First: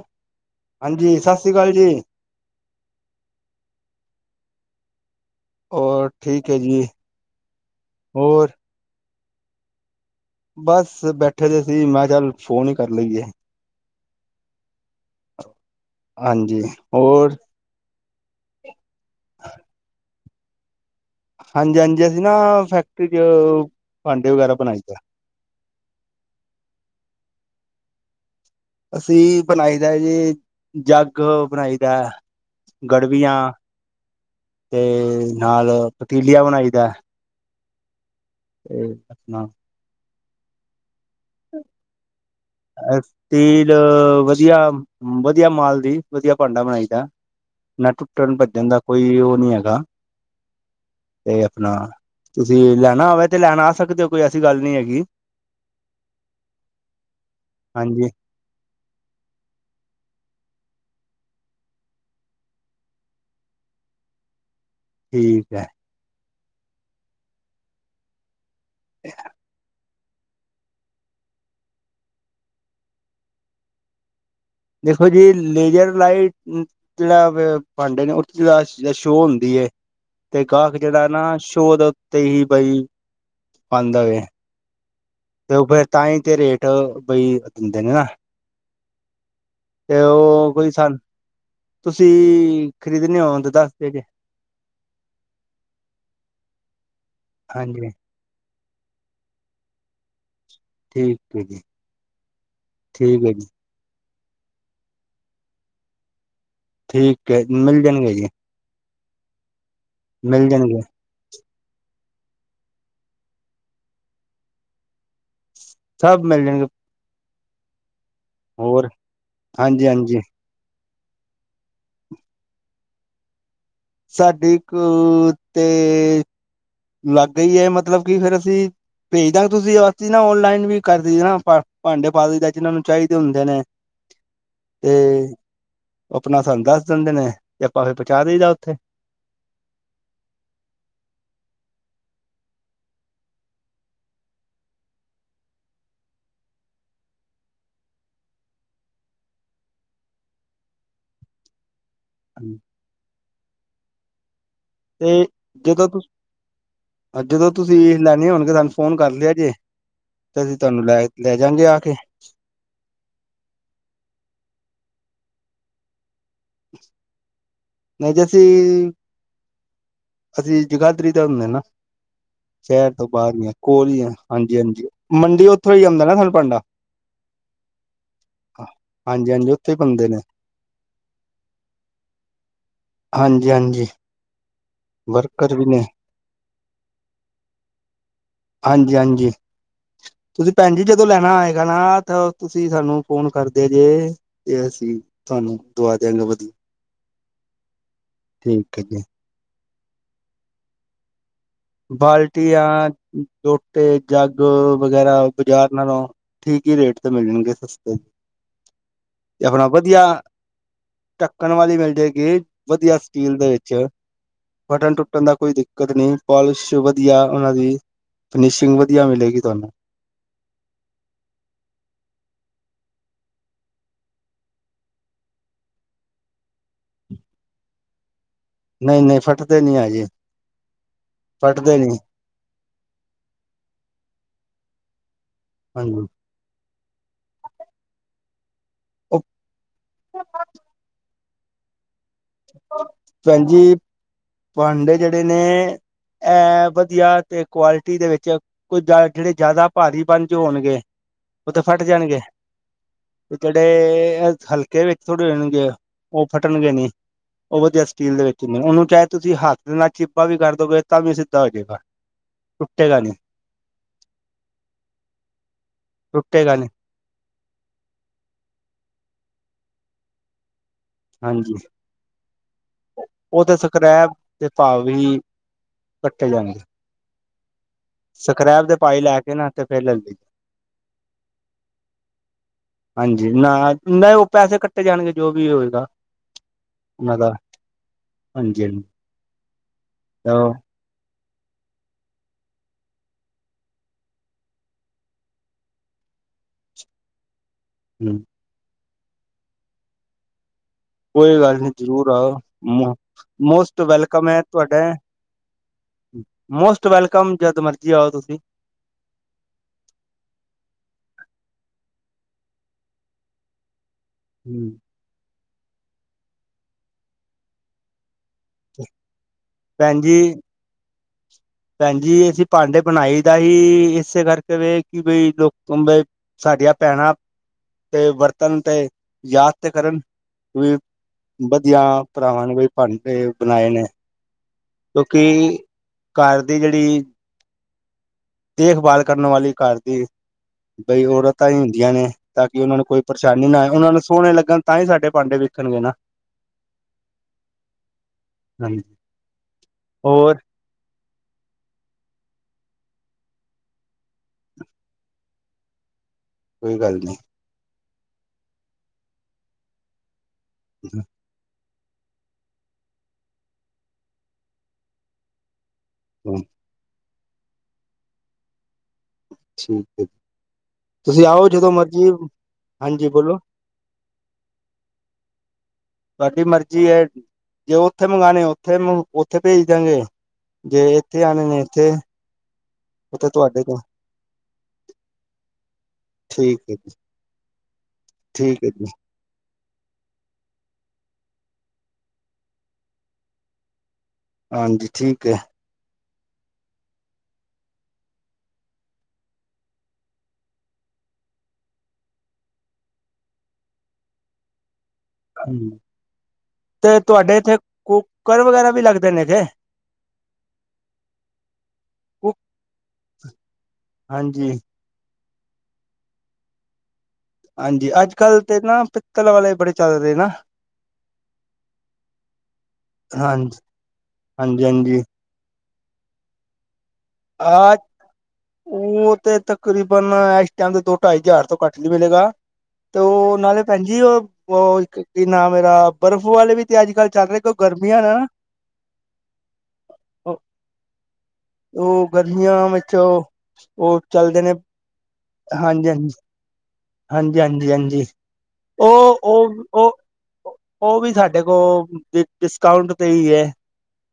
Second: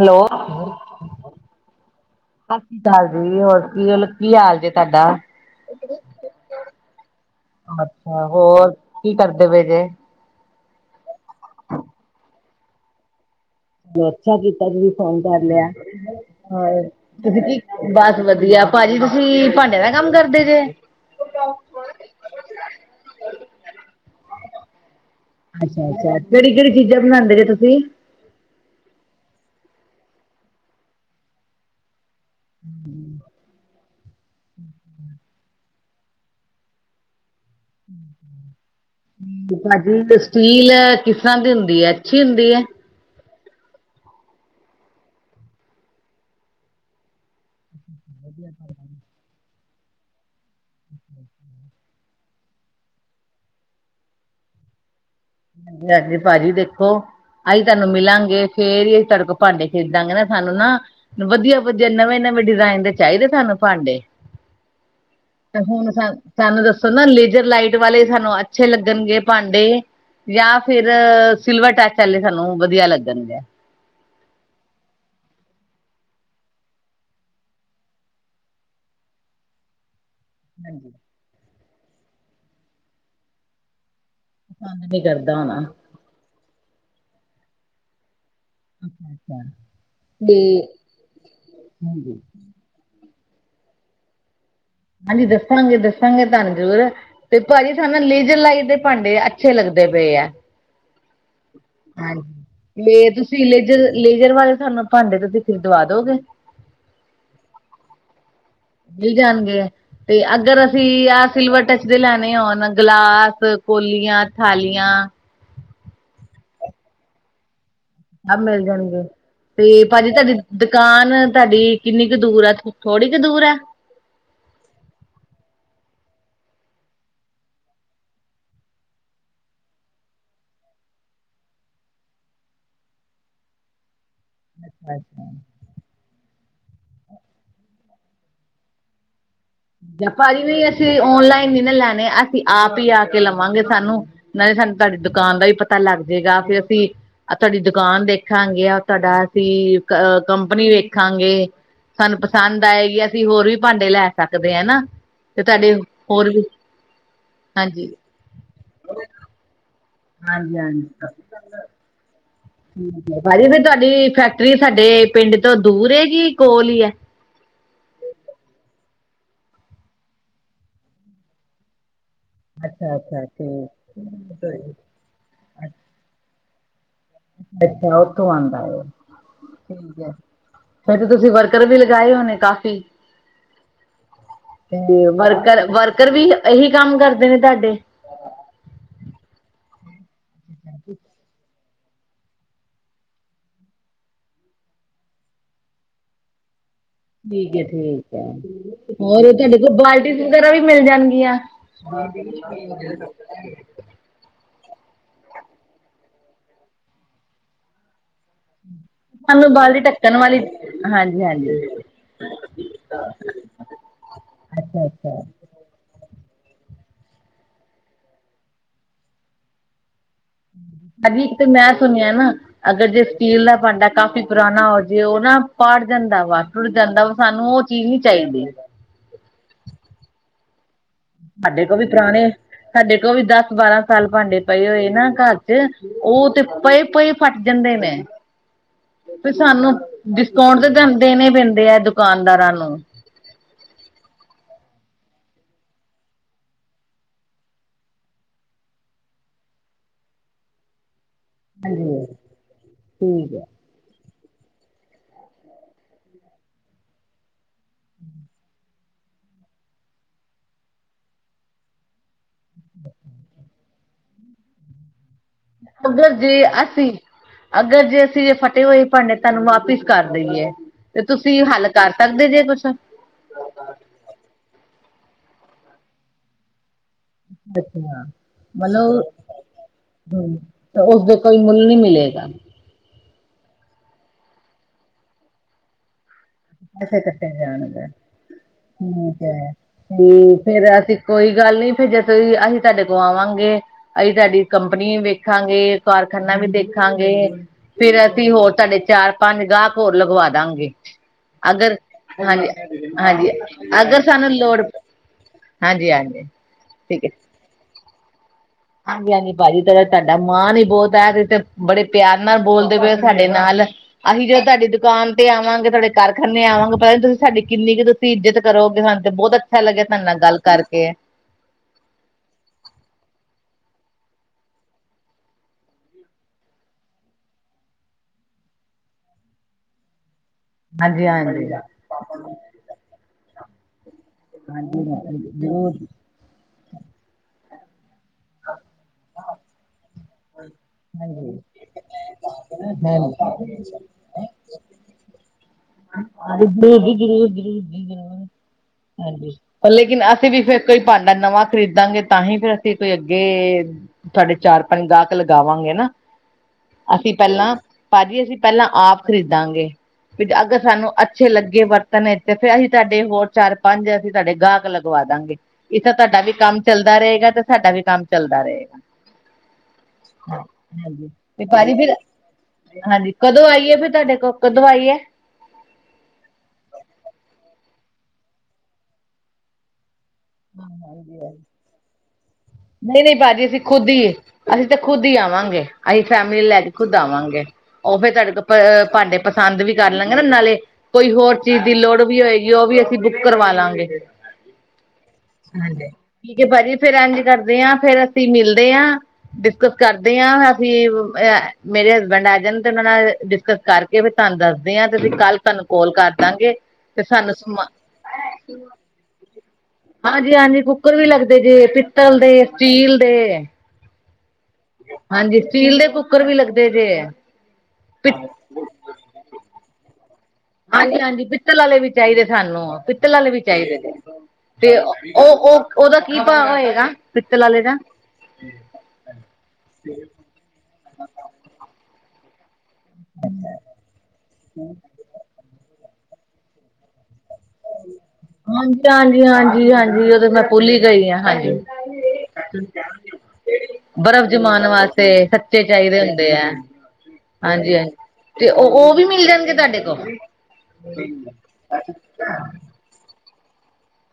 Hello ਹਾਂਜੀ ਸਤਿ ਸ੍ਰੀ ਅਕਾਲ ਜੀ ਸਤਿ ਸ਼੍ਰੀ ਅਕਾਲ ਜੀ, ਹੋਰ ਕੀਲ ਕੀ ਹਾਲ ਜ ਤਾੱਡਾ ਹੋਰ ਠੀਕ ਹੈ ਜੀ ਅੱਛਾ, ਹੋਰ ਕੀ ਕਰਦੇ ਪਏ ਜੇ ਬਸ ਬੈਠੇਦੇ ਸੀ, ਮੈਂ ਚੱਲ ਫੋਨ ਈ ਕਰ ਲਈਏ ਅੱਛਾ ਕੀਤਾ ਤੁਸੀਂ ਫੋਨ ਕਰ ਲਿਆ, ਹੋਰ ਤੁਸੀਂ ਕੀ ਬਸ ਵਧੀਆ ਭਾਜੀ ਤੁਸੀਂ ਭਾਂਡੇ ਦਾ ਕੰਮ ਕਰਦੇ ਜੇ ਹਾਂਜੀ, ਹਾਂਜੀ ਅਸੀਂ ਨਾ ਫੈਕਟਰੀ ਚ ਪਾਂਡੇ ਵਗੈਰਾ ਬਨੀਦੇ ਅੱਛਾ, ਅੱਛਾ ਕਿਹੜੀ ਕਿਹੜੀ ਚੀਜ਼ਾਂ ਬਣਾਂਦੇ ਜੈ ਤੁਸੀਂ ਅਸੀਂ ਬਣਾਈ ਦਾ ਜੀ, ਜੱਗ ਬਣਾਈ ਦਾ ਗੜ ਗਾਡਵਿਆ, ਤੇ ਨਾਲ ਪਤੀਲਆ ਬਣਾਈ ਦਾ ਹੂੰ [inaudible] ਤੇ ਆਪਨਾ ਭਾਜੀ ਸਟੀਲ ਕਿਸ ਤਰ੍ਹਾਂ ਦੀ ਹੁੰਦੀ ਏ, ਅੱਛੀ ਹੁੰਦੀ ਏ ਸਤੀਲ ਵਧੀਆ ਵਧੀਆ ਮਾਲ ਦੀ ਵਧੀਆ, ਭਾਂਡਾ ਬਣਾਈ ਦਾ [inaudible] ਟੂਟ-ਭੱਜਣ ਦਾ ਕੋਈ ਉਹ ਨੀ ਹੈਗਾ ਤੇ ਆਪਣਾ ਤੁਸੀਂ ਲੈਣਾ ਹੋਵੇ ਤੇ ਲੈਣ ਆ ਸਕਦੇ ਉ, ਕੋਈ ਐਸੀ ਗੱਲ ਨਹੀਂ ਹੈਗੀ। ਹਾਂਜੀ, ਹਾਂਜੀ ਭਾਜੀ ਦੇਖੋ, ਆਈ ਤੁਹਾਨੂੰ ਹਾਂਜੀ ਮਿਲਾਂਗੇ। ਫੇਰ ਹੀ ਅਸੀਂ ਤੁਹਾਡੇ ਕੌ ਭਾਂਡੇ ਖਰੀਦਾਂਗੇ ਨਾ, ਸਾਨੂੰ ਨਾ ਵਧੀਆ-ਵਧੀਆ, ਨਵੇਂ- ਨਵੇਂ ਡਿਜ਼ਾਇਨ ਦੇ ਚਾਹੀਦੇ, ਸਾਨੂ ਭਾਂਡੇ ਠੀਕ ਹੈ ਹੁਨ ਸਾਨ ਸਾਨੂੰ ਦੱਸੋ ਨਾ, ਲੇਜਰ ਲਾਈਟ ਵਾਲੇ ਸਾਨੂੰ ਅੱਜ ਅੱਛੇ ਲਗਣਗੇ ਭਾਂਡੇ। ਜਾਂ ਫੇਰ ਸਿਲਵਰ ਟਚ ਵਾਲੇ, ਸਾਨੂੰ ਵਧੀਆ ਲੱਗਣਗੇ। ਦੇਖੋ ਜੀ, ਲੇਜਰ ਲਾਈਟ [unintelligible] ਭਾਂਡੇ ਨੇ ਉਦੀ ਤਾ ਸ਼ੋਅ ਹੁੰਦੀ ਏ। ਤੇ ਗਾਹਕ ਜਿਹੜਾ ਨਾ ਸ਼ੋਅ ਉੱਤੇ ਹੀ ਬਈ ਪਾਦਾ ਏ। ਪਸੰਦ ਨੀ ਕਰਦਾ ਹੋਣਾ। ਤਾਂਈ ਤੇ ਰੇਟ ਬਈ ਦਿੰਦੇ ਨੇਨਾ ਤੇ ਉਹ ਕੋਈ ਸਨ, ਹਾਂਜੀ ਤੁਸੀਂ ਖਰੀਦਣੇ ਹੋਣ ਤੇ, ਦੱਸ ਦੇ ਜੇ ਹਾਂਜੀ, ਦੱਸਾਂਗੇ-ਦੱਸਾਂਗੇ ਤਾਨੂੰ ਜ਼ਰੂਰ ਤੇ ਭਾਜੀ ਸਾਨੂੰ ਹਾਂਜੀ ਨਾ ਲੇਜਰ ਲਾਈਟ ਦੇ ਭਾਂਡੇ ਆ ਅੱਛੇ ਲੱਗਦੇ ਪਏ ਆ, ਠੀਕ ਹੈ ਜੀ ਹਾਂਜੀ ਲੇ ਠੀਕ ਹੈ ਤੁਸੀਂ ਜੀ ਲੇਜਰ ਲੇਜਰ ਵਾਲੇ ਸਾਨੂੰ ਭਾਂਡੇ, ਤੁਸੀਂ ਫਿਰ ਦਵਾ ਦੋਗੇ। ਠੀਕ ਏ ਜੀ, ਮਿਲ ਜਾਣਗੇ ਜੀ। ਮਿਲ ਜਾਣਗੇ ਤੇ ਮਿਲ ਅਗਰ ਜਾਣਗੇ ਅਸੀਂ ਆ ਸਿਲਵਰ ਟੱਚ ਦੇ ਲੈਣੇ ਹੌਣ, ਗਲਾਸ, ਕੋਲੀਆਂ, ਥਾਲੀਆਂ ਸਭ ਮਿਲ ਜਾਣਗੇ। ਸਭ ਮਿਲ ਹੋਰ ਜਾਣਗੇ, ਤੇ ਹਾਂਜੀ ਭਾਜੀ ਹਾਂਜੀ ਤਾਡੀ ਦੁਕਾਨ ਤਾਡੀ ਕਿੰਨੀ ਕੁ ਦੂਰ ਏ, ਥੋੜੀ ਕੁ ਦੂਰ ਏ। ਸਾਡੀ ਕੁ ਤੇ ਲਾਗੇ ਈ ਏ, ਮਤਲਬ ਕਿ ਫੇਰ ਅਸੀਂ ਪੇਜਦਾਗੇ ਤੁਸੀਂ- ਅਸੀਂ ਨਾ ਔਨਲਾਈਨ ਵੀ ਕਰਦੇ ਨਾ ਆਪਾਂ, ਪਾਂਡੇ ਪਾ ਦਈ ਦਾ ਜਿਹਨਾਂ ਨੂੰ ਚਾਹੀਦੇ ਹੁੰਦੇ ਨੇ। [inaudible] ਏ ਆਪਨਾ ਸਾਨੂੰ ਦੱਸ ਦਿੰਦੇ ਨੇ, ਤੇ ਆਪਾਂ ਫੇਰ ਪਹੁੰਚਾ ਦੇਈਦਾ ਉੱਥੇ। ਪਾਜੀ ਨਈ ਅਸੀਂ ਔਨਲਾਈਨ ਨੀ ਨਾ ਲੈਨੇ, ਅਸੀਂ ਆਪ ਹੀ ਆ ਕੇ ਲਵਾਂਗੇ ਸਾਨੂੰ ਨਾਲ਼ੇ ਸਾਨੂੰ ਤੁਹਾਡੀ ਦੁਕਾਨ ਦਾ ਵੀ ਪਤਾ ਲੱਗ ਜਾਏਗਾ। ਫੇਰ ਅਸੀਂ ਆ ਤੁਹਾਡੀ ਦੁਕਾਨ ਦੇਖਾਂਗੇ ਆ, ਤੁਹਾਡਾ ਅਸੀਂ ਅ ਕੰਪਨੀ ਵੇਖਾਂਗੇ। ਸਾਨੂੰ ਪਸੰਦ ਆਏਗੀ, ਅਸੀਂ ਹੋਰ ਵੀ ਪਾਂਡੇ ਲੈ ਸਕਦੇ ਆ ਹਨਾ। ਤੇ ਜਦੋਂ ਤੁ ਅ ਜਦੋਂ ਹਾਂਜੀ ਤੁਸੀਂ ਲੈਣੇ ਹੋਣਗੇ ਸਾਨੂੰ ਫੋਨ ਕਰ ਲੇਆ ਜੇ, ਤੇ ਅਸੀਂ ਹਾਂਜੀ ਤੁਹਾਨੂੰ ਲੈ- ਲੈ ਜਾਗੇ ਆ ਕੇ। ਪਾਜੀ ਫੇਰ ਤੁਹਾਡੀ ਫੈਕਟਰੀ ਸਾਡੇ ਪਿੰਡ ਤੋਂ ਦੂਰ ਐ ਕੇ ਕੋਲ ਈ ਐ। ਓਂਜ ਅਸੀਂ-ਅਸੀਂ ਜਗਾਦਰੀ ਦਾ ਹੁੰਦੇ ਨਾ। ਸ਼ਹਿਰ ਤੋਂ ਅੱਛਾ-ਅੱਛਾ ਬਾਹਰ ਈ ਆ, ਠੀਕ ਕੋਲ ਈ ਆ ਹਾਂਜੀ- ਹਾਂਜੀ, ਮੰਡੀ ਉੱਥੋਂ ਹੀ ਆਂਦਾ ਨਾ ਸਾਨੂੰ ਪਾਂਡਾ। ਅੱਛਾ, ਉਥੋਂ ਆਂਦਾ ਵੇ ਹਾਂਜੀ ਹਾਂਜੀ ਉੱਥੇ ਹੀ ਠੀਕ ਬਣਦੇ ਏ। ਨੇ ਫੇਰ ਤੇ ਤੁਸੀਂ ਵਰਕਰ ਵੀ ਲਗਾਏ ਹੋਨੇ ਕਾਫ਼ੀ ਹਾਂਜੀ- ਹਾਂਜੀ। ਵਰਕਰ, ਵੀ ਨੇ ਵਰਕਰ ਵੀ ਇਹੀ ਕੰਮ ਕਰਦੇ ਨੇ ਤਾਡੇ। ਹਾਂਜੀ-ਹਾਂਜੀ ਤੁਸੀਂ ਪੈਣ ਜੀ, ਜਦੋਂ ਲੈਣਾ ਹੋਏਗਾ ਨਾ, ਤਾਂ ਤੁਸੀਂ ਸਾਨੂੰ ਫੋਨ ਕਰਦਿਆਂ ਜੇ ਏ ਅਸੀਂ ਤੁਹਾਨੂੰ ਦੁਆ ਦਿਆਂਗੇ ਵਧੀਆ। ਠੀਕ ਐ, ਠੀਕ ਐ, ਠੀਕ ਹੈ ਜੀ ਹੋਰ ਤਾਡੇ ਕੋਲ ਬਾਲਟੀਸ ਵਗੈਰਾ ਵੀ ਮਿਲ ਜਾਣਗੀਆਂ। ਬਾਲਟੀਆਂ, ਲੋਟੇ, ਜੱਗ ਵਗੈਰਾ ਬਾਜ਼ਾਰ ਨਾਲੋਂ ਠੀਕ ਹੀ ਰੇਟ ਤੇ ਮਿਲ ਜਾਨਗੇ ਸਸਤੇ। ਤੇ ਹਾਨੂੰ, ਆਪਣਾ ਬਾਲਟੀ ਵਧੀਆ ਢੱਕਣ ਵਾਲੀ ਢੱਕਣ ਹਾਂਜੀ-ਹਾਂਜੀ ਵਾਲੀ ਮਿਲ ਜੇਗੀ, ਵਧੀਆ ਸਟੀਲ ਦੇ ਵਿੱਚ। ਬਟਨ ਅੱਛਾ-ਅੱਛਾ ਟੁੱਟਨ ਦਾ ਕੋਈ ਦਿ ਕਦਨੀ ਪੋਲਿਸ਼ ਵਧੀਆ, ਉਨਾਂ ਦੀ ਫਿਨਿਸ਼ਿੰਗ ਵਧੀਆ ਮਿਲੇਗੀ, ਤੁਹਾਨੂੰ। ਏ ਵੀ ਇੱਕ ਤੇ ਮੈਂ ਸੁਣਿਆ ਨਾ। ਅਗਰ ਜੇ ਸਟੀਲ ਦਾ ਪਾਂਡਾ ਕਾਫ਼ੀ ਪੁਰਾਣਾ ਹੋ, ਜੇ ਓ ਨਾ ਪਾੜ ਜਾਂਦਾ ਵਾ। ਤੁੜ ਜਾਂਦਾ ਵਾ, ਸਾਨੂੰ ਉਹ ਚੀਜ਼ ਨੀ ਚਾਹੀਦੀ। ਨਈ -ਨਈ ਫਟਦੇ ਨਈ ਹੈ ਜੀ। ਸਾਡੇ ਕੋਲ ਵੀ ਪੁਰਾਣੇ, ਸਾਡੇ ਕੋਲ ਵੀ ਦਸ-ਬਾਰਾਂ ਸਾਲ ਪਾਂਡੇ ਪਏ ਹੋਏ ਨਾ ਘਰ। ਹਾਂਜੀ ਓ ਤੇ ਪਏ-ਪਏ ਫੱਟ ਜਾਂਦੇ ਨੇ। ਉਹ ਫੇਰ ਸਾਨੂੰ ਡਿਸਕਾਊਂਟ ਤੇ ਦੇਣੇ ਪੈਂਦੇ ਆ, ਦੁਕਾਨਦਾਰਾਂ ਨੂੰ। ਪੈਣ ਜੀ, ਪਾਂਡੇ ਜਿਹੜੇ ਨੇ। ਐ ਵਧੀਆ ਤੇ ਕੁਆਲਿਟੀ ਦੇ ਵਿੱਚ। ਕੋਝ ਜਿਹੜੇ ਜ਼ਿਆਦਾ ਭਾਰੀ ਬਣ ਚ ਹੋਣਗੇ। ਉਹਤੇ ਫਟ ਹਾਂਜੀ ਜਾਣਗੇ ਠੀਕ ਹੈ ਤੇ। ਤੇ ਹਲਕੇ ਵਿੱਚ ਥੋੜੇ ਹੋ ਜਣਗੇ ਉਹ ਫਟਣਗੇ ਨੀ। ਉਹ ਵਧੀਆ ਸਟੀਲ ਦੇ ਵਿੱਚ ਨੇ ਉਹਨੂੰ ਚਾਹੇ ਤੁਸੀਂ ਹੱਥ ਦੇ ਨਾਲ ਚਿੱਪਾ ਵੀ ਕਰਦੋਗੇ ਤਾਂ ਵੀ ਸਿੱਧਾ ਹੋ ਜਾਵੇਗਾ। ਟੁੱਟੇ ਗਾ ਨੀ। ਅਗਰ ਜੇ ਟੁੱਟੇਗਾ ਨੀ ਅਸੀਂ। ਅਗਰ ਜੇ ਅਸੀਂ ਐ ਫਟੇ ਹੋਏ ਭਾਂਡੇ ਤੁਹਾਨੂੰ ਵਾਪਿਸ ਕਰ ਦੇਈਏ। ਤੇ ਤੁਸੀਂ ਹਾਂਜੀ ਹੱਲ ਕਰ ਸਕਦੇ ਜੇ ਕੁੱਛ। ਉਹ ਤੇ ਸਕ੍ਰੈਪ ਦੇ ਭਾਵ ਹੀ ਕੱਟੇ ਜਾਣਗੇ। ਅੱਛਾ ਸਕ੍ਰੈਪ ਦੇ ਭਾਈ ਮਲਬ। ਲੈ ਕੇ ਨਾ ਤੇ ਫੇਰ ਲੈ ਲਈ ਹਾਂ ਤੇ ਉਸਦੇ ਕੋਈ ਮੁੱਲ ਨਹੀਂ ਮਿਲੇਗਾ। ਹਾਂਜੀ ਨਾ ਨਾ ਉਹ ਪੈਸੇ ਕੱਟੇ ਜਾਣਗੇ ਜੋ ਵੀ ਹੋਏਗਾ। ਪੈਸੇ ਉਹਨਾਂ ਕੱਟੇ ਦਾ ਜਾਣਗੇ ਹਾਂਜੀ ਠੀਕ ਹੈ ਤੇ ਹਾਂਜੀ ਫੇਰ ਅਸੀਂ। ਕੋਈ ਗੱਲ ਨੀ ਫਿਰ ਜਦੋਂ ਅਸੀਂ ਤੁਹਾਡੇ ਕੋ ਆਵਾਂਗੇ। ਅਸੀਂ ਤੁਹਾਡੀ ਕੰਪਨੀ ਵੀ ਵੇਖਾਂਗੇ ਕਾਰਖਾਨਾ ਵੀ ਦੇਖਾਂਗੇ। ਫਿਰ ਹਮ ਅਸੀਂ ਹੋਰ ਤੁਹਾਡੇ ਚਾਰ-ਪੰਜ ਗਾਹਕ ਹੋਰ ਲਗਵਾਦਾਂਗੇ। ਕੋਈ ਗੱਲ ਨੀ ਜ਼ਰੂਰ ਆਓ ਹਾਂਜੀ ਮੋਸਟ ਅਗਰ ਵੈਲਕਮ ਸਾਨੂੰ ਹੈ ਲੋੜ ਤੁਹਾਡਾ। ਹਾਂਜੀ ਹਾਂਜੀ ਮੋਸਟ ਵੈਲਕਮ ਜਦ ਮਰਜੀ ਆਓ ਤੁਸੀਂ। ਹਾਂਜੀ-ਹਾਂਜੀ ਭਾਜੀ ਤਾਂ ਤੁਹਾਡਾ ਮਾਣ ਹੀ ਬੋਤ ਹੈ ਤੇ ਬੜੇ ਪਿਆਰ ਨਾਲ ਬੋਲਦੇ ਪਏ ਸਾਡੇ ਨਾਲ। ਅਸੀਂ ਜਦੋਂ ਤੁਹਾਡੀ ਦੁਕਾਨ। ਆਵਾਂਗੇ ਤੁਹਾਡੇ ਕਾਰਖਾਨੇ ਆਵਾਂਗੇ ਪਤਾ ਨ ਤੁਸੀਂ ਸਾਡੀ ਕਿੰਨੀ ਕੁ ਤੁਸੀਂ ਇੱਜਤ ਕਰੋਗੇ ਸਾਨੂੰ ਤੇ ਬੋਤ ਅ ਅੱਛਾ ਲੱਗਿਆ ਭੈਣ ਤੁਹਾਡੇ ਜੀ ਨਾਲ ਗੱਲ ਕਰਕੇ। ਭੈਣ ਜੀ ਅਸੀਂ ਭਾਂਡੇ ਬਣਾਈ ਦਾ ਸੀ ਇਸੇ ਕਰਕੇ ਵੇ ਕਿ ਬਈ ਲੋਕ। ਸਾਡੀਆਂ ਭੈਣਾਂ ਤੇ ਵਰਤਣ ਤੇ ਯਾਦ ਤੇ ਕਰਨ। ਵੀ ਹਾਂਜੀ ਹਾਂਜੀ ਹਾਂਜੀ ਵਧੀਆ ਜ਼ਰੂਰ ਭਰਾਵਾਂ ਨੇ ਕੋਈ ਭਾਂਡੇ ਬਣਾਏ ਨੇ। ਹਾਂਜੀ ਹਾਂਜੀ ਕਿਉਂਕਿ ਘਰ ਦੀ ਜੇੜੀ। ਦੇਖਭਾਲ ਕਰਨ ਵਾਲੀ ਘਰ ਦੀ। ਬਈ ਔਰਤਾਂ ਹੀ ਹੁੰਦੀਆਂ ਨੇ ਤਾਂ ਕਿ ਉਹਨਾਂ ਨੂੰ ਕੋਈ ਪਰੇਸ਼ਾਨੀ ਨਾ ਆਏ ਉਹਨਾਂ ਨੂੰ। ਸੋਣੇ ਲੱਗਣ ਤਾਂ ਹੀ ਸਾਡੇ ਭਾਂਡੇ ਵਿੱਕ। ਹਾਂਜੀ ਜ਼ਰੂਰ ਜੀ ਜ਼ਰੂਰ-ਜ਼ਰੂਰ ਜੀ ਜ਼ਰੂਰ ਹਾਂਜੀ ਲੇਕਿਨ ਅਸੀਂ ਹੋਰ ਵੀ ਫੇਰ। ਕੋਈ ਭਾਂਡਾ ਨਵਾਂ ਖਰੀਦਾਂਗੇ ਤਾਂ ਹੀ ਫੇਰ ਅਸੀਂ ਕੋਈ ਅੱਗੇ। ਤੁਹਾਡੇ ਚਾਰ-ਪੰਜ ਗਾਹਕ ਲਗਾਵਾਂਗੇ ਨਾ। ਕੋਈ ਗੱਲ ਅਸੀਂ ਨੀ ਪੈਲਾਂ ਭਾਜੀ ਅਸੀਂ ਪੈਲਾਂ ਆਪ ਖਰੀਦਾਂਗੇ ਫਿਰ ਅਗਰ ਸਾਨੂੰ। ਅੱਛੇ ਲੱਗੇ ਵਰਤਨ ਤੇ ਫਿਰ ਅਸੀਂ ਤੁਹਾਡੇ ਹੋਰ ਚਾਰ-ਪੰਜ ਅਸੀਂ ਤੁਹਾਡੇ ਗਾਹਕ ਲਗਵਾ ਦਾਂਗੇ। ਇਹ ਤਾਂ ਤੁਹਾਡਾ ਵੀ ਕੰਮ ਚੱਲਦਾ ਰਹੇਗਾ ਤੇ ਸਾਡਾ ਵੀ ਕੰਮ ਚੱਲਦਾ ਰਹੇਗਾ। ਠੀਕ ਹੈ ਜੀ। ਹਾਂਜੀ ਤੇ ਭਾਜੀ ਫਿਰ ਹਾਂਜੀ ਕਦੋਂ ਆਈਏ ਫਿਰ ਤੁਹਾਡੇ ਕੋਲ ਕਦੋਂ ਆਈਏ। ਤੁਹਾਡੀ ਮਰਜ਼ੀ ਏ। ਜੇ ਉੱਥੇ ਮੰਗਵਾਉਣੇ ਉੱਥੇ ਉੱਥੇ ਭੇਜ ਦਿਆਂਗੇ ਜੇ ਇੱਥੇ ਆਉਣੇ ਨੇ ਇੱਥੇ। ਨਹੀਂ ਨਹੀਂ ਉੱਥੇ ਭਾਜੀ ਅਸੀਂ ਤੁਹਾਡੇ ਤੋਂ ਖੁਦ ਹੀ। ਅਸੀਂ ਤਾਂ ਖੁੱਦ ਹੀ ਆਵਾਂਗੇ। ਅਸੀਂ ਫੈਮਿਲੀ ਲਈ ਲੈ ਠੀਕ ਕੇ ਹੈ ਖੁੱਦ ਜੀ ਆਵਾਂਗੇ ਉਹ ਫਿਰ ਤਾਡੇਕੋ ਠੀਕ ਹੈ ਜੀ ਭਾਂਡੇ। ਪਸੰਦ ਵੀ ਕਰ ਲਾਂਗੇ ਨਾ ਨਾਲੇ ਕੋਈ ਹੋਰ ਚੀਜ਼ ਦੀ ਲੋੜ ਵੀ ਹੋਏਗੀ ਉਹ ਵੀ ਅਸੀਂ ਬੁੱਕ ਕਰਵਾ ਲਾਂਗੇ। ਹਾਂਜੀ ਠੀਕ ਹੈ। ਹਾਂਜੀ ਠੀਕ ਹੈ। ਭਾਜੀ ਫਿਰ ਐਂਜ ਕਰਦੇ ਹਾਂ ਫੇਰ ਅਸੀਂ ਮਿਲਦੇ ਹਾਂ। ਡਿਸਕਸ ਕਰਦੇ ਹਾਂ ਅਸੀਂ ਐ ਮੇਰੇ ਹਸਬੈਂਡ ਆ ਜਾਣ ਤੇ ਉਹਨਾਂ ਨਾਲ ਡਿਸਕਸ ਕਰਕੇ ਵੀ ਤੁਹਾਨੂੰ ਦੱਸ। ਦਸਦੇ ਹਾਂ ਤੇ ਕੱਲ ਤੁਹਾਨੂੰ ਕੋਲ ਕਰ ਦਾਂਗੇ ਤੇ ਸਾਨੂੰ ਤੁਹਾਡੇ ਇੱਥੇ ਸਮਾ। ਕੁੱਕਰ ਵਗੈਰਾ ਵੀ ਲੱਗਦੇ ਨੇ ਜੇ। ਹਾਂਜੀ- ਹਾਂਜੀ ਕੁੱਕਰ ਵੀ ਲੱਗਦੇ ਜੇ, ਪਿੱਤਲ ਦੇ ਕੁ ਸਟੀਲ ਦੇ। ਹਾਂਜੀ। ਹਾਂਜੀ ਸਟੀਲ ਦੇ ਕੁੱਕਰ ਵੀ ਲੱਗਦੇ ਜੇ। ਹਾਂਜੀ ਪਿ ਅੱਜ -ਕੱਲ੍ਹ ਤੇ ਨਾ ਪਿੱਤਲ ਵਾਲੇ ਬੜੇ ਚੱਲਦੇ ਨਾ। ਹਾਂਜੀ- ਹਾਂਜੀ ਪਿੱਤਲ ਵਾਲੇ ਵੀ ਚਾਹੀਦੇ ਸਾਨੂੰ, ਪਿੱਤਲ ਵਾਲੇ ਵੀ ਹਾਂਜੀ ਚਾਹੀਦੇ ਨੇ, ਹਾਂਜੀ ਤੇ ਉਹ ਹਾਂਜੀ ਉਹ, ਉਹ ਉਹਦਾ ਕੀ ਭਾਅ ਹੋਏਗਾ। ਪਿੱਤਲ ਵਾਲੇ ਆ। ਦਾ ਉਹ ਤੇ ਤਕਰੀਬਨ ਐਛ ਟਨ ਦੋ ਢਾਈ ਹਜ਼ਾਰ ਤੋਂ ਘੱਟ ਨੀ ਮਿਲੇਗਾ, ਤੇ ਉਹ ਨਾਲੇ ਭੈਣ ਜੀ ਉਹ, ਉਹ ਇੱਕ। ਕਿ ਨਾਂ ਮੇਰਾ, ਬਰਫ਼ ਵਾਲੇ ਵੀ ਤੇ ਅੱਜ- ਕੱਲ ਚੱਲ ਰਹੇ, ਕਿਉਂ ਗਰਮੀਆਂ ਨਾ। ਹਾਂਜੀ- ਹਾਂਜੀ- ਹਾਂਜੀ- ਹਾਂਜੀ ਉਹ ਤੇ ਮੈਂ ਭੁੱਲ ਹੀ ਗਈ ਹਾਂ ਹਾਂਜੀ। ਉਹ ਗਰਮੀਆਂ ਵਿੱਚ ਉਹ, ਉਹ ਬਰਫ਼ ਚਲਦੇ ਨੇ। ਜਮਾਉਣ ਵਾਸਤੇ ਸੱਚੇ ਹਾਂਜੀ- ਚਾਹੀਦੇ ਹਾਂਜੀ। ਹੁੰਦੇ ਹੈ ਹਾਂਜੀ- ਹਾਂਜੀ- ਹਾਂਜੀ। ਤੇ ਵੀ ਉਹ- ਮਿਲ ਉਹ ਜਾਣਗੇ ਤੁਹਾਡੇ -ਉਹ। ਕੋਲ ਉਹ ਵੀ ਸਾਡੇ ਕੋਲ, ਡਿਸ ਡਿਸਕਾਊਂਟ ਤੇ ਹੀ ਹੈ।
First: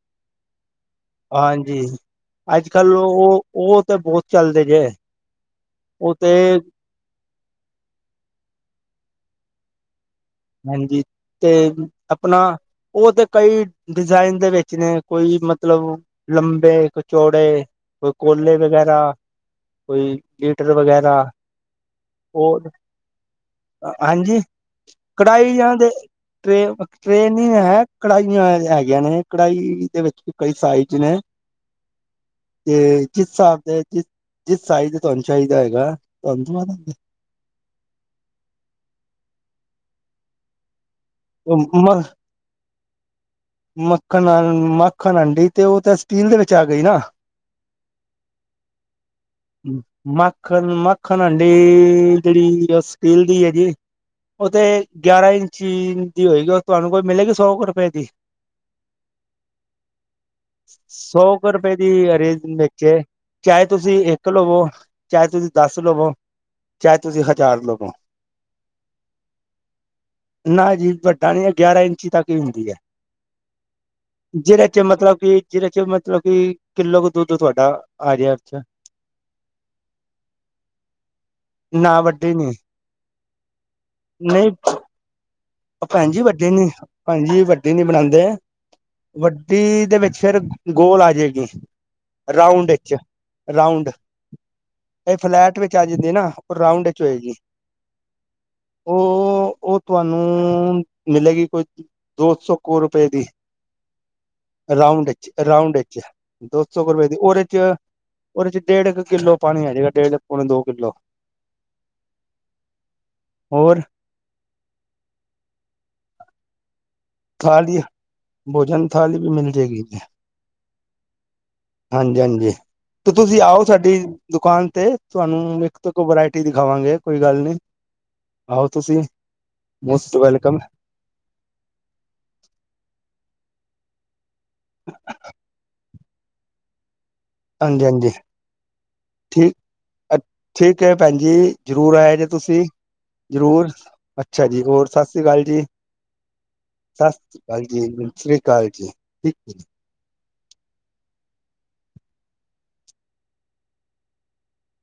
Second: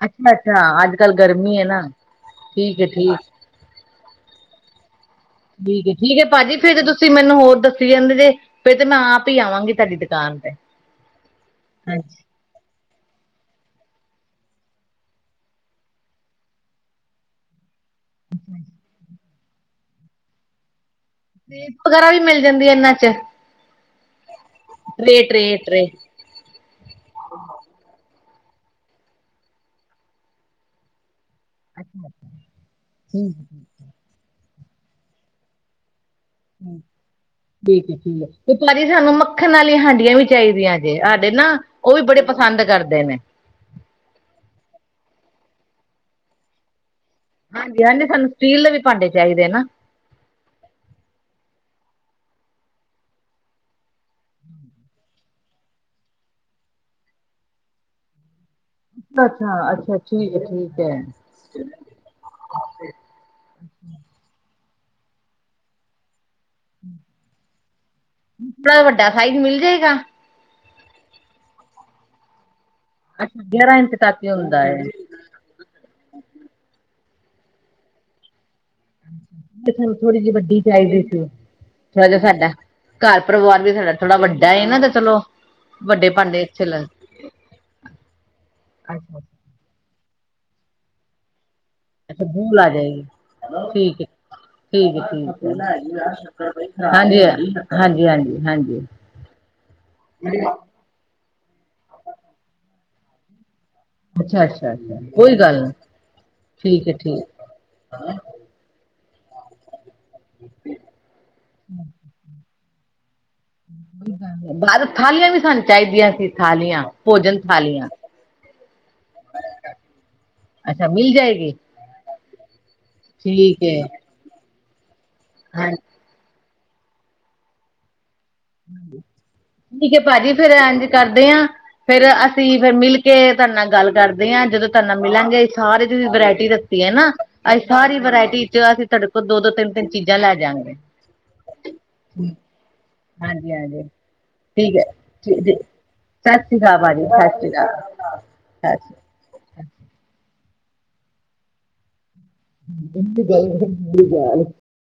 ਅੱਛਾ- ਅੱਛਾ ਅੱਜ- ਕੱਲ ਗਰਮੀ ਹੈ ਨਾ। ਹਾਂਜੀ ਅੱਜ- ਠੀਕ ਹੈ ਕੱਲ ਠੀਕ ਉਹ, ਉਹ ਤੇ ਬਹੁਤ ਚੱਲਦੇ ਜੇ। ਠੀਕ ਹੈ। ਉਹ ਠੀਕ ਹੈ। ਤੇ ਭਾਜੀ ਫਿਰ ਤੁਸੀਂ ਮੈਨੂੰ ਹੋਰ ਦੱਸੀ ਜਾਂਦੇ ਜੇ ਫਿਰ ਤੇ ਮੈਂ ਆਪ ਹੀ ਆਵਾਂਗੀ ਤੁਹਾਡੀ ਦੁਕਾਨ। ਤੇ ਹਾਂਜੀ ਤੇ ਹਾਂਜੀ ਆਪਣਾ। ਉਹ ਤੇ ਕਈ ਡਿਜ਼ਾਇਨ ਦੇ ਵਿੱਚ ਨੇ, ਕੋਈ ਮਤਲਬ। ਲੰਬੇ, ਕਚੌੜੇ। ਕੋਈ ਕੋਲੇ ਵਗੈਰਾ, ਕੋਈ ਲੀਟਰ ਵਗੈਰਾ। ਸੇਬ ਵਗੈਰਾ ਵੀ ਮਿਲ ਜਾਂਦੇ ਉਹ ਇਹਨਾਂ 'ਚ। ਹਾਂਜੀ, ਟਰੇ ਕਢਾਈ ਟਰੇ ਜਾਂ ਟਰੇ ਦੇ। ਟਰੇ ਟ੍ਰੇ ਨੀ ਹੈ। ਕੜਾਹੀਆਂ ਹੈਗੀਆਂ ਨੇ, ਕੜਾਹੀ ਦੇ ਵਿੱਚ ਕਈ ਸਾਈਜ਼ ਨੇ। ਅੱਛਾ ਤੇ ਜੀ ਜਿਸ ਹਿਸਾਬ ਦੇ ਜਿਸ ਜਿਸ ਸਾਈਜ਼ ਤੁਹਾਨੂੰ ਚਾਹੀਦਾ ਹੋਏਗਾ ਤੁਹਾਨੂੰ ਦਵਾਂਦੇਂਗੇ। ਠੀਕ ਹੈ ਠੀਕ ਤੇ ਭਾਜੀ ਸਾਨੂੰ ਮੱਖਣ ਵਾਲੀਆਂ ਹਾਂਡੀਆਂ ਵੀ ਚਾਹੀਦੀਆਂ ਜੇ ਅੱਜ ਤੇ ਨਾ, ਉਹ ਵੀ ਬੜੇ ਪਸੰਦ ਕਰਦੇ ਨੇ। ਮੱਖਣ-ਮੱਖਣ ਹਾਂਡੀ ਤੇ ਉਹ ਤੇ ਸਟੀਲ ਦੇ ਵਿੱਚ ਆ ਗਈ ਨਾ। ਹਾਂਜੀ, ਸਾਨੂੰ ਸਟੀਲ ਦੇ ਵੀ ਭਾਂਡੇ ਚਾਹੀਦੇ ਨੇ ਨਾ। ਮੱਖਣ-ਮੱਖਣ ਹਾਂਡੀ ਜਿਹੜੀ ਉਹ ਸਟੀਲ ਦੀ ਹੈਗੀ ਉਹ ਤੇ, ਗਿਆਰਾਂ ਇੰਚੀ ਦੀ ਹੋਏਗੀ ਤੁਹਾਨੂੰ ਕੋਈ ਮਿਲੇਗੀ ਸੌ ਕੁ ਰੁਪਏ ਦੀ। ਅੱਛਾ, ਅੱਛਾ ਠੀਕ ਹੈ, ਠੀਕ ਹੈ। ਸੌ ਕੁ ਰੁਪਏ ਦੀ ਹਰੇ ਵੇਚੇ। ਚਾਹੇ ਤੁਸੀ ਇੱਕ ਲਵੋ। ਚਾਹੇ ਤੁਸੀ ਦੱਸ ਲਵੋ। ਚਾਹੇ ਤੁਸੀ ਹਜ਼ਾਰ ਲਵੋ। ਥੋੜਾ ਵੱਡਾ ਸਾਈਜ਼ ਮਿਲ ਜਾਏਗਾ? ਨਾ ਜੀ ਵੱਡਾ ਨੀ, ਗਿਆਰਾਂ ਇੰਚੀ ਤੱਕ ਹੀ ਹੁੰਦੀ ਹੈ। ਅੱਛਾ, ਗਿਆਰਾਂ ਇੰਚ ਤਕ ਹੀ ਹੁੰਦਾ ਜਿਹਦੇ ਚ ਏ। ਮਤਲਬ ਕਿ ਜਿਹਦੇ 'ਚ ਮਤਲਬ ਕਿ ਕਿੱਲੋ ਕੁ ਦੁੱਧ ਤੁਹਾਡਾ ਆ ਜੇ ਅੱਛਾ। ਤੁਹਾਨੂੰ ਥੋੜੀ ਜਿਹੀ ਵੱਡੀ ਚਾਹੀਦੀ ਸੀ। ਨਾ ਥੋੜਾ ਜਿਹਾ ਵੱਡੀ ਸਾਡਾ। ਨੀ ਘਰ ਪਰਿਵਾਰ ਵੀ ਸਾਡਾ ਥੋੜਾ ਵੱਡਾ ਏ ਤੇ ਚਲੋ। ਅਪਾਂ ਇੰਝ ਈ ਭਾਂਡੇ ਵੱਡੇ ਅੱਛੇ ਨੇ, ਲੱਗ ਭੈਣ ਜੀ ਵੱਡੇ ਨੀ ਬਣਾਉਂਦੇ ਅੱਛਾ। ਵਡ। ਤੀ ਦੇ ਵਿੱਚ ਸਿਰਫ ਗੋਲ ਆ ਜੇਗੀ। ਅੱਛਾ ਬੂਲ ਆ ਜਾਏਗੀ ਠੀਕ ਹੈ ਠੀਕ ਐ ਇਹ ਠੀਕ, ਫਲੈਟ ਵਿੱਚ ਆ ਜਾਂਦੀ ਨਾ ਉਹ ਰਾਊਂਡ ਹਾਂਜੀ ਹਾਂਜੀ ਹਾਂਜੀ ਹਾਂਜੀ ਹਾਂਜੀ। ਓ, ਓ ਤੁਆਨੂੰ ਮਿਲੇਗੀ ਕੋਈ ਦੋ ਸੌ ਕੁ ਰੁਪਏ ਦੀ। ਅੱਛਾ, ਅੱਛਾ, ਅੱਛਾ। ਰਾਉਂਡ ਇੱਚ, ਕੋਈ ਗੱਲ ਨੀ, ਰਾਉਂਡ ਇੱਚ ਦੋ ਸੌ ਠੀਕ ਹੈ, ਕੁ ਰਪਏ ਦੀ ਠੀਕ। ਓਦੇ ਚ ਓਦੇ ਚ ਡੇਢ ਕੁ ਕਿੱਲੋ ਪਾਣੀ ਆ ਜੇਗਾ ਡੇਢ ਪੋਣੇ ਦੋ ਕਿੱਲੋ। [inaudible] ਹੋਰ? ਬਾਰੋਂ ਥਾਲੀਆਂ ਵੀ ਸਾਨੂੰ ਚਾਈਦੀਆਂ ਸੀ ਥਾਲੀਆਂ। ਭੋਜਨ ਥਾਲੀ, ਥਾਲੀਆਂ। ਭੋਜਨ ਥਾਲੀ ਵੀ ਮਿਲ ਜਾਏਗੀੇ ਓੱਥੇ। ਅੱਛਾ ਮਿਲ ਜਾਏਗੀ, ਹਾਂਜੀ ਹਾਂਜੀ ਤੇ ਤੁਸੀਂ ਆਓ ਠੀਕ ਹੈ। ਸਾਡੀ ਦੁਕਾਨ ਤੇ ਤੁਆਨੂੰ ਹਾਂਜੀ ਇੱਕ ਵਰਾਇਟੀ ਦਿਖਾਵਾਂਗੇ ਕੋਈ ਗੱਲ ਨੀ। ਠੀਕ ਐ ਮੋਸਟ ਭਾਜੀ ਫੇਰ ਵੈਲਕਮ ਐਂਜ ਕਰਦੇ ਆਂ ਫੇਰ ਅਸੀਂ ਫਿਰ ਮਿਲ ਕੇ ਤਾਡੇ ਨਾਲ ਗੱਲ ਕਰਦੇ ਆਂ, ਜਦੋਂ ਤਾਡੇ ਨਾ ਮਿਲਾਂਗੇ ਸਾਰੇ ਜੇੜੀ ਵਰਾਇਟੀ ਰਤੀ ਐ ਨਾ, ਅਸੀਂ ਹਾਂਜੀ ਸਾਰੀ ਹਾਂਜੀ ਵਰਾਇਟੀ ਚ ਅਸੀਂ ਤਾਡੇ ਕੋ ਦੋ-ਦੋ, ਤਿੰਨ-ਤਿੰਨ ਚੀਜ਼ਾਂ ਲੈ ਜਾਂਗੇ। ਭੈਣਜੀ ਜ਼ਰੂਰ ਆਏ ਜੇ ਤੁਸੀਂ, ਹਾਂਜੀ ਜ਼ਰੂਰ ਹਾਂਜੀ ਅੱਛਾ ਜੀ ਠੀਕ ਹੋਰ ਹੈ ਸਤਿ ਸ੍ਰੀ ਅਕਾਲ ਜੀ। ਸਤਿ ਸ਼੍ਰੀ ਅਕਾਲ ਭਾਜੀ ਸਤਿ ਸ਼੍ਰੀ [unintelligible] ਸ੍ਰੀ ਅਕਾਲ ਸਤਿ ਜੀ ਠੀਕ। [inaudible]